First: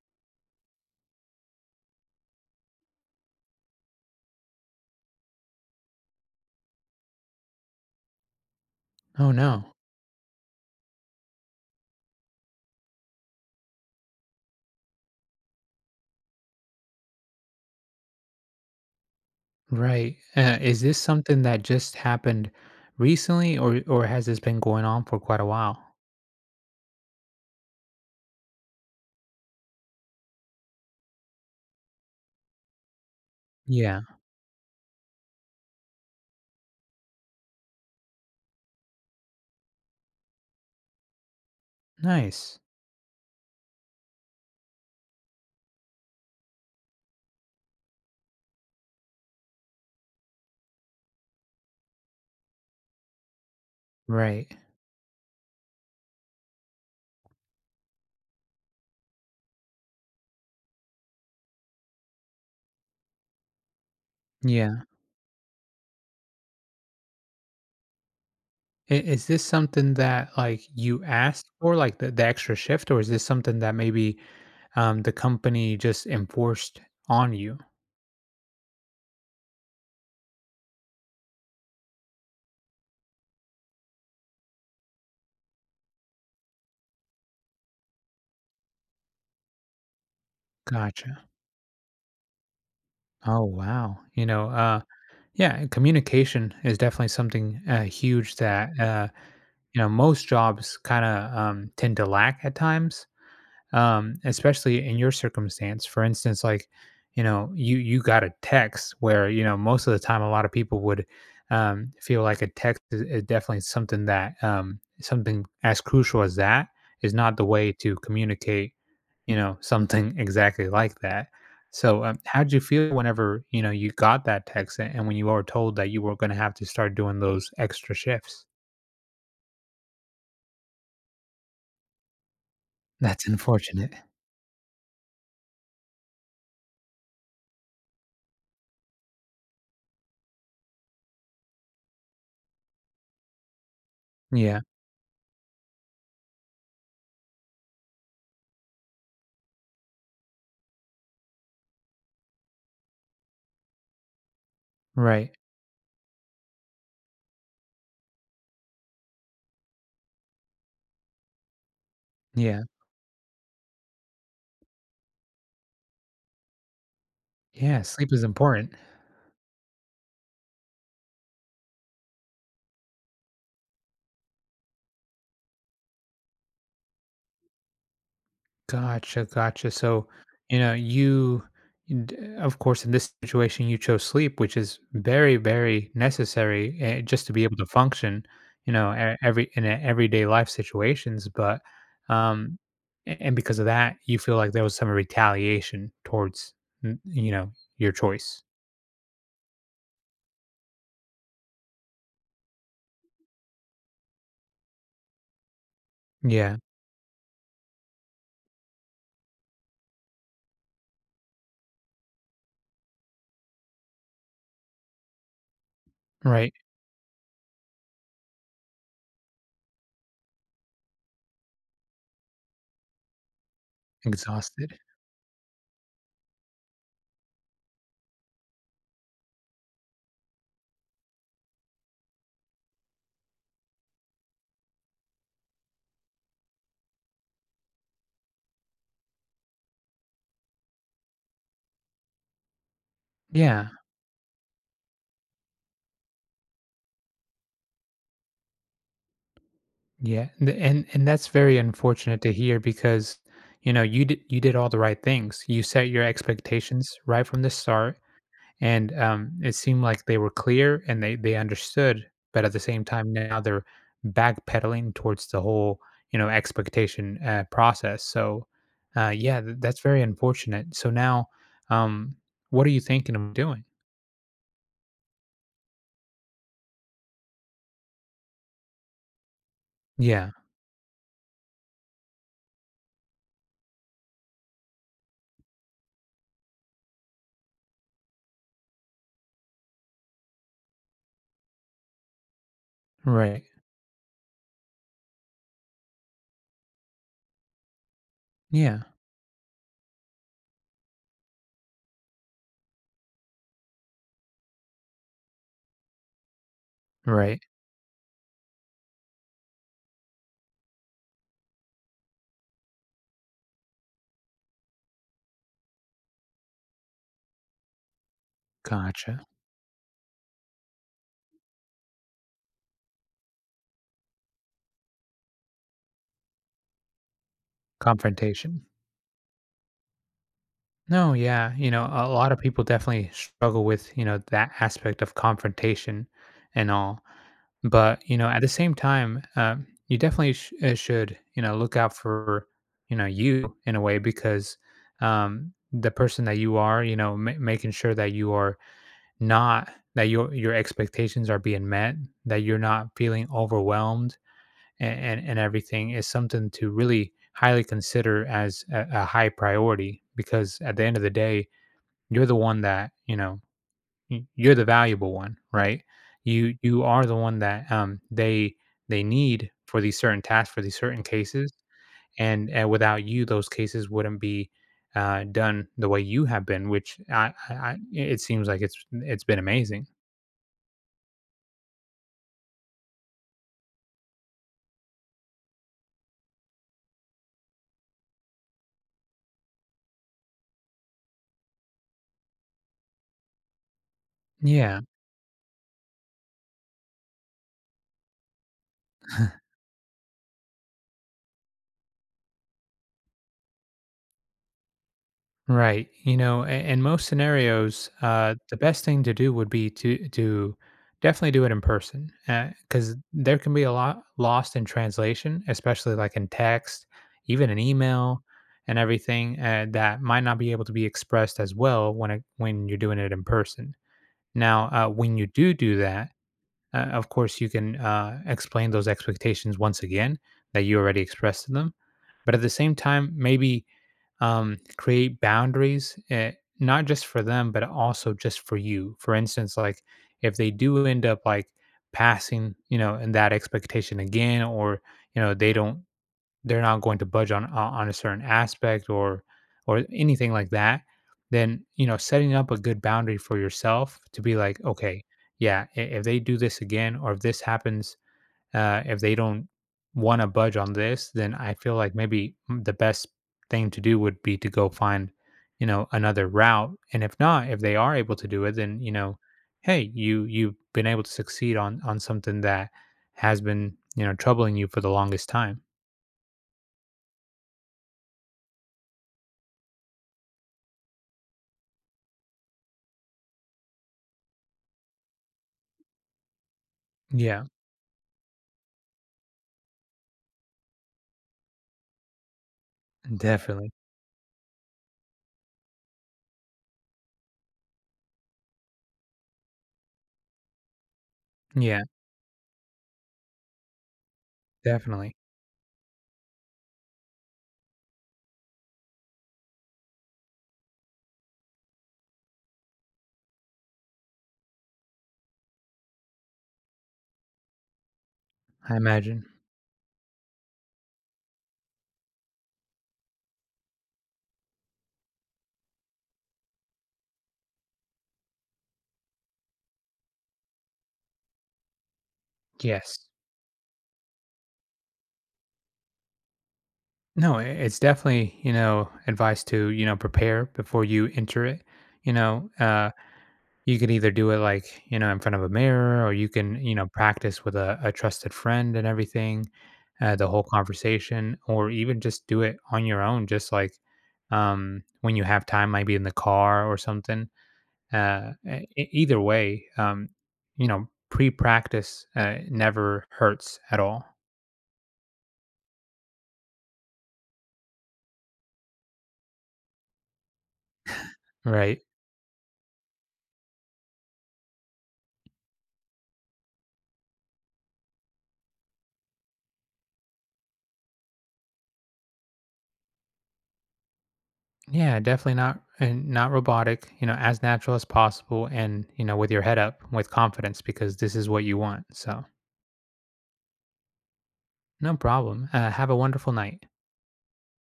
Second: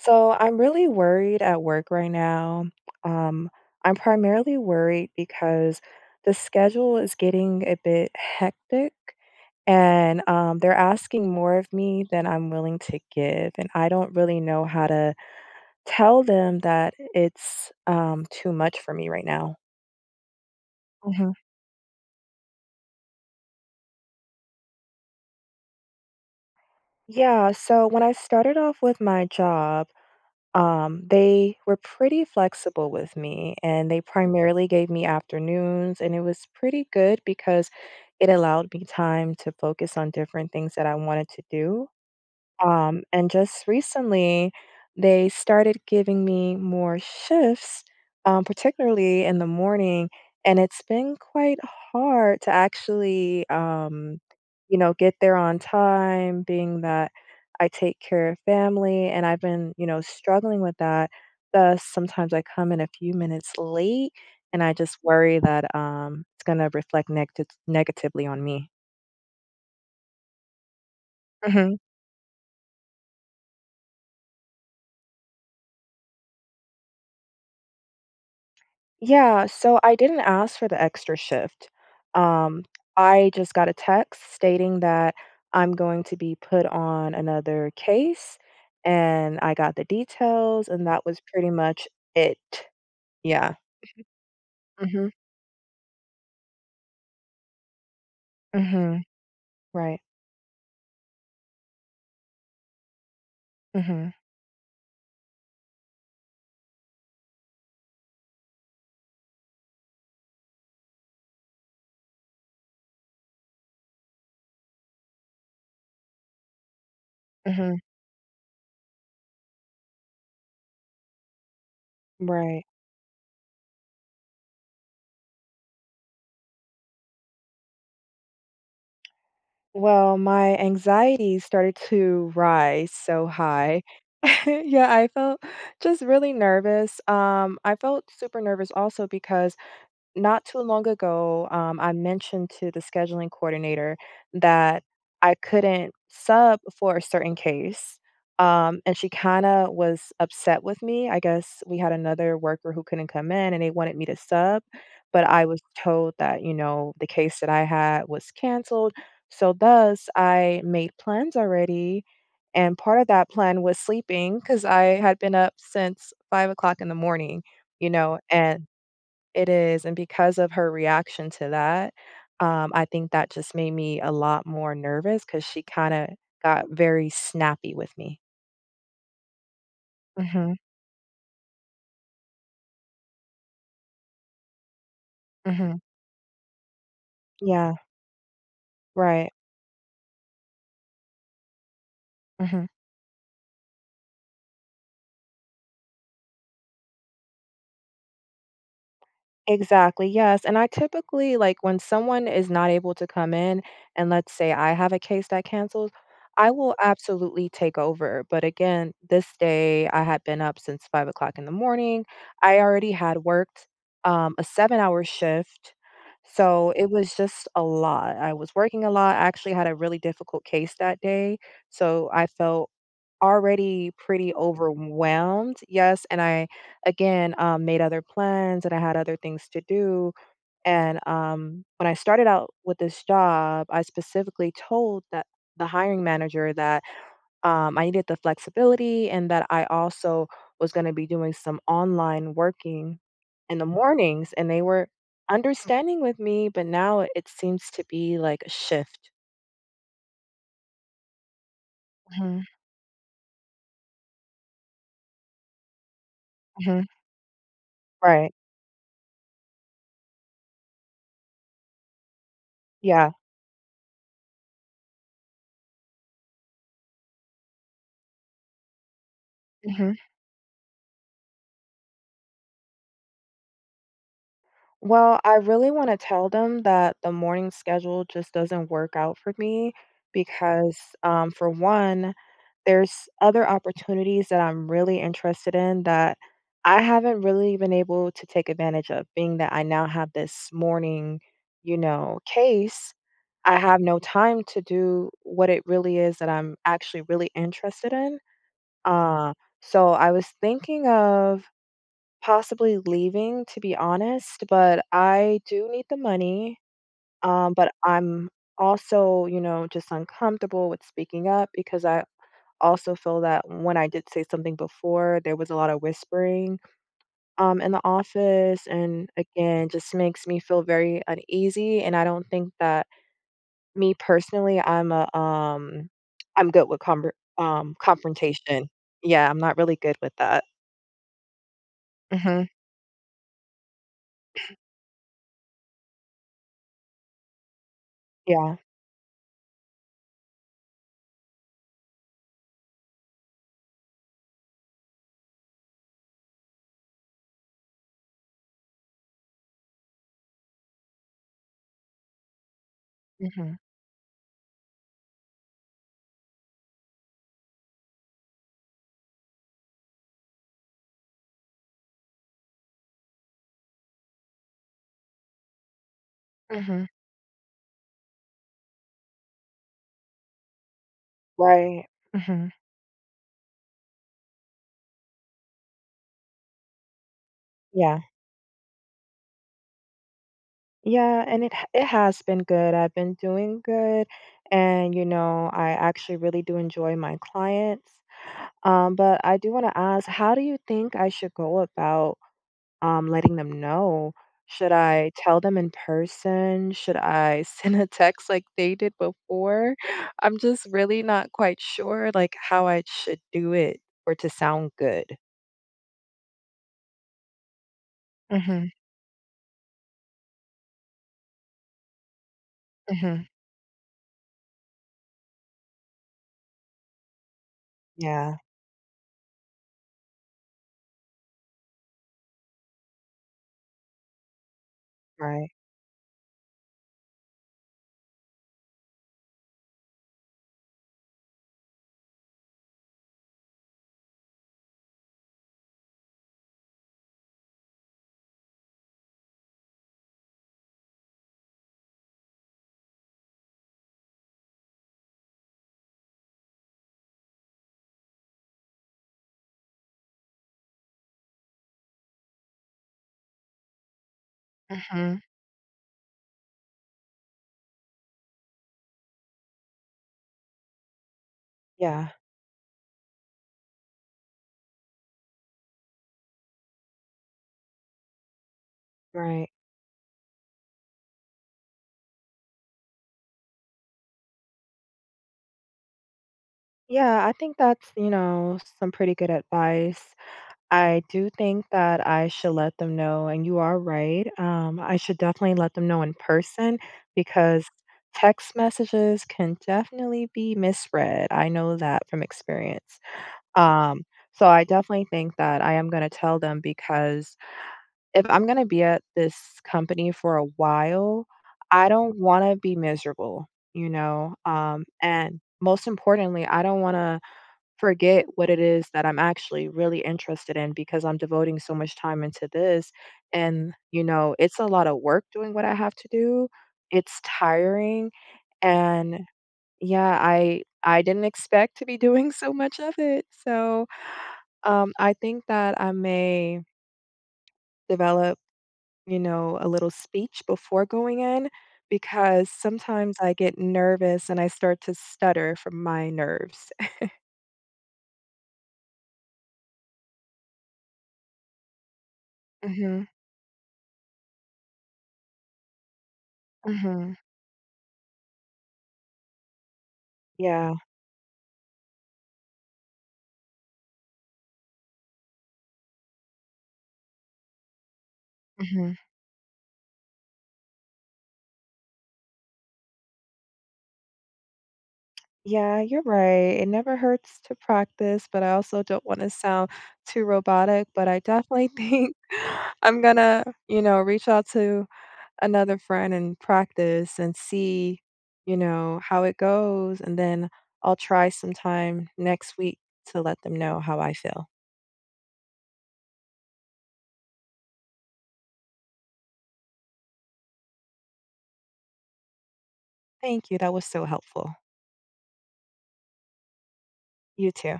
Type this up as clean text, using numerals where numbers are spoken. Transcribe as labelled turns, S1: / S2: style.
S1: So I'm really worried at work right now. Um, I'm primarily worried because the schedule is getting a bit hectic
S2: Oh, no.
S1: and they're asking more of me than I'm willing to give. And I don't really know how to tell them that it's too much for me right now.
S2: Right. Is this
S1: hmm
S2: something that just happened recently or has this been going on for quite a while?
S1: Yeah, so when I started off with my job, they were pretty flexible with me, and they
S2: Yeah.
S1: primarily gave me afternoons, and it was pretty good because it allowed me time to focus on different things that I wanted to do.
S2: Nice.
S1: And just recently, they started giving me more shifts, particularly in the morning, and it's been quite hard to actually,
S2: Right.
S1: get there on time, being that I take care of family, and I've been struggling with that. Thus, sometimes I come in a few minutes late, and I
S2: Yeah.
S1: just worry that it's going to reflect negatively on me.
S2: Is this something that like you asked for,
S1: Mm-hmm.
S2: like the extra shift, or is this something that maybe the company just enforced on you?
S1: Yeah, so I didn't ask for the extra shift. Um, I just got a text stating that I'm going to be put on another case, and I got the details, and that was
S2: Gotcha.
S1: pretty much it.
S2: Oh
S1: Yeah.
S2: wow.
S1: Mhm.
S2: Yeah, communication is definitely something huge that
S1: Mhm.
S2: you know
S1: Right.
S2: most jobs kind of tend to lack at times.
S1: Mhm.
S2: Especially in your circumstance. For instance, like you know, you got a text where you know most of the time a lot of people would feel like a text is definitely something that something as crucial as that is not the way
S1: Mhm.
S2: to communicate. You know, something exactly like that. So, how did you
S1: Right.
S2: feel whenever you know you got that text and when you were told that you were going to have to start doing those extra shifts?
S1: Well, my anxiety started to rise so
S2: That's
S1: high.
S2: unfortunate.
S1: Yeah, I felt just really nervous. I felt super nervous also because not too long ago, I mentioned to the scheduling coordinator
S2: Yeah.
S1: that I couldn't sub for a certain case. And she kind of was upset with me. I guess we had another worker who couldn't come in and they wanted me to sub, but
S2: Right.
S1: I was told that, you know, the case that I had was canceled. So, thus, I made plans already.
S2: Yeah.
S1: And part of that plan was sleeping because I had been up since 5 o'clock in the morning,
S2: Yeah.
S1: you
S2: Sleep
S1: know,
S2: is
S1: and
S2: important.
S1: it is, and because of her reaction to that, I think that just made me a lot more nervous. Because she kinda got very snappy with me.
S2: Gotcha, gotcha. So,
S1: Mhm,
S2: you know, of course, in this situation, you chose sleep, which is very,
S1: mhm.
S2: very necessary just to be able to
S1: Yeah,
S2: function, you know,
S1: right.
S2: everyday life situations. But, um,
S1: Mhm.
S2: and because of that, you feel like there was some retaliation towards, you know, your choice.
S1: Exactly, yes, and I typically, like, when someone is not able to come in, and let's say I have a case that cancels, I
S2: Yeah,
S1: will absolutely take over, but again, this day, I had been up since 5 o'clock in the morning, I already had worked, a seven-hour shift,
S2: right.
S1: so it was just a lot, I was working a lot, I actually had a really difficult case that day, so I felt already pretty
S2: Exhausted.
S1: overwhelmed. Yes, and I again made other plans and I had other things to do. And when I started out with this job, I specifically told that the hiring manager that I needed the flexibility and that I also was going to be doing some online working in the
S2: Yeah.
S1: mornings, and they were understanding with me. But now it seems to be like a shift.
S2: Yeah, and that's very unfortunate to
S1: hmm
S2: hear because you know you did all the right things. You set your
S1: hmm
S2: expectations right from the start,
S1: Right.
S2: and it seemed like they were clear and they understood. But at the same time,
S1: Yeah.
S2: now they're backpedaling towards the whole you know expectation process. So yeah, that's very unfortunate. So now, um, what are you thinking of doing?
S1: Well, I really wanna tell them that the morning schedule just doesn't work out for me
S2: Yeah,
S1: because, for one, there's other opportunities that I'm really interested in that I haven't really been able to take advantage of, being that I now have this morning, you know, case.
S2: right.
S1: I have no time to do what it really is that I'm actually really interested in.
S2: Yeah,
S1: Uh, so I was thinking of possibly leaving, to be honest, but I do need the money,
S2: right.
S1: but I'm also just uncomfortable with speaking up because I also feel that when I did say something before, there was a lot of whispering, in the office, and
S2: Gotcha.
S1: again, just makes me feel very uneasy, and I don't think that me personally, I'm good with conver
S2: Confrontation.
S1: confrontation. Yeah, I'm not really good with that.
S2: No, yeah, you know, a lot of
S1: Mhm.
S2: people definitely struggle with, you know, that aspect of confrontation and all. But, you know, at the
S1: Yeah.
S2: same time, you definitely should, you know, look out for, you know, you in a way because the person that you are, you know, making sure that you are not, that your expectations are being met, that you're not feeling
S1: Mhm.
S2: overwhelmed and everything is something to really highly consider as a high priority because at the end of the day, you're the one that, you know, you're the valuable one, right? You
S1: Mhm.
S2: are the one that they need for these certain tasks for these certain cases,
S1: Right. Mhm.
S2: and without you, those cases wouldn't be done the way you have been, which
S1: Yeah.
S2: it seems like it's been amazing.
S1: Yeah, and it has been good. I've been doing good, and, you know, I actually really do enjoy my clients. But I do wanna ask, how do you think I should go about, letting them know? Should
S2: Yeah.
S1: I tell them in person? Should I send a text like they did before? I'm just really not quite sure, like, how I should do it or to sound good.
S2: Right. You know, in most scenarios, the
S1: Mhm,
S2: best thing to do would be to definitely do it in person because
S1: mhm.
S2: there can be a lot lost in translation, especially like in text, even an email,
S1: Yeah,
S2: and everything that might not be able to be expressed as well when it, when you're doing it in person. Now, when you
S1: right.
S2: do do that, of course, you can explain those expectations once again that you already expressed to them, but at the same time, maybe create boundaries, not just for them, but also just for you. For instance, like if they do end up like passing, you know, in that expectation again, or you know, they don't, they're not going to budge on on a certain aspect or anything like that, then you know, setting up a good boundary for yourself to be like, okay,
S1: Mhm.
S2: yeah, if they do this again, or if this happens if they don't want to budge on this, then I feel like
S1: Yeah,
S2: maybe the best thing to do would be to go find, you know, another route. And if not, if they are able to do it, then you know,
S1: right.
S2: hey, you've been able to succeed on something that has been you know troubling you for the longest time.
S1: Yeah, I think that's, you know, some pretty good advice. I do think that I should let them know, and you are right. I should definitely let them know in person
S2: Yeah,
S1: because text messages can definitely be misread. I know that from experience.
S2: definitely.
S1: Um, so I definitely think that I am going to tell them because if I'm going to be at this company for a while,
S2: Yeah,
S1: I don't want to be miserable, you know?
S2: definitely.
S1: And most importantly, I don't want to forget what it is that I'm actually really interested in because I'm devoting so much time into this. And, you know, it's a lot of work doing what I have to do. It's tiring.
S2: I
S1: And
S2: imagine.
S1: yeah, I didn't expect to be doing so much of it. So I think that I may develop, you know, a little speech before going in because
S2: Yes.
S1: sometimes I get nervous and I start to stutter from my nerves.
S2: No, it's definitely, you know, advice to, you know, prepare before you enter it. You know, uh
S1: hmm
S2: You could either do it like, you know, in front of a mirror or you can, you know,
S1: hmm
S2: practice with a trusted friend and everything, the whole
S1: Yeah.
S2: conversation, or even just do it on your own, just like when you have time, maybe in the car or something.
S1: hmm
S2: Either way, you know, pre practice never hurts at all.
S1: Yeah, you're right. It never hurts to practice, but I also don't want to sound too robotic. But I definitely
S2: Right.
S1: think I'm gonna, you know, reach out to another friend and practice and see, you know, how it goes. And then I'll try sometime next week to let them know how I feel.
S2: Yeah, definitely not and not robotic, you know, as natural as possible and, you know, with your head up with confidence because this is what you want. So
S1: Thank you. That was so helpful.
S2: no problem. Have a wonderful night.
S1: You too.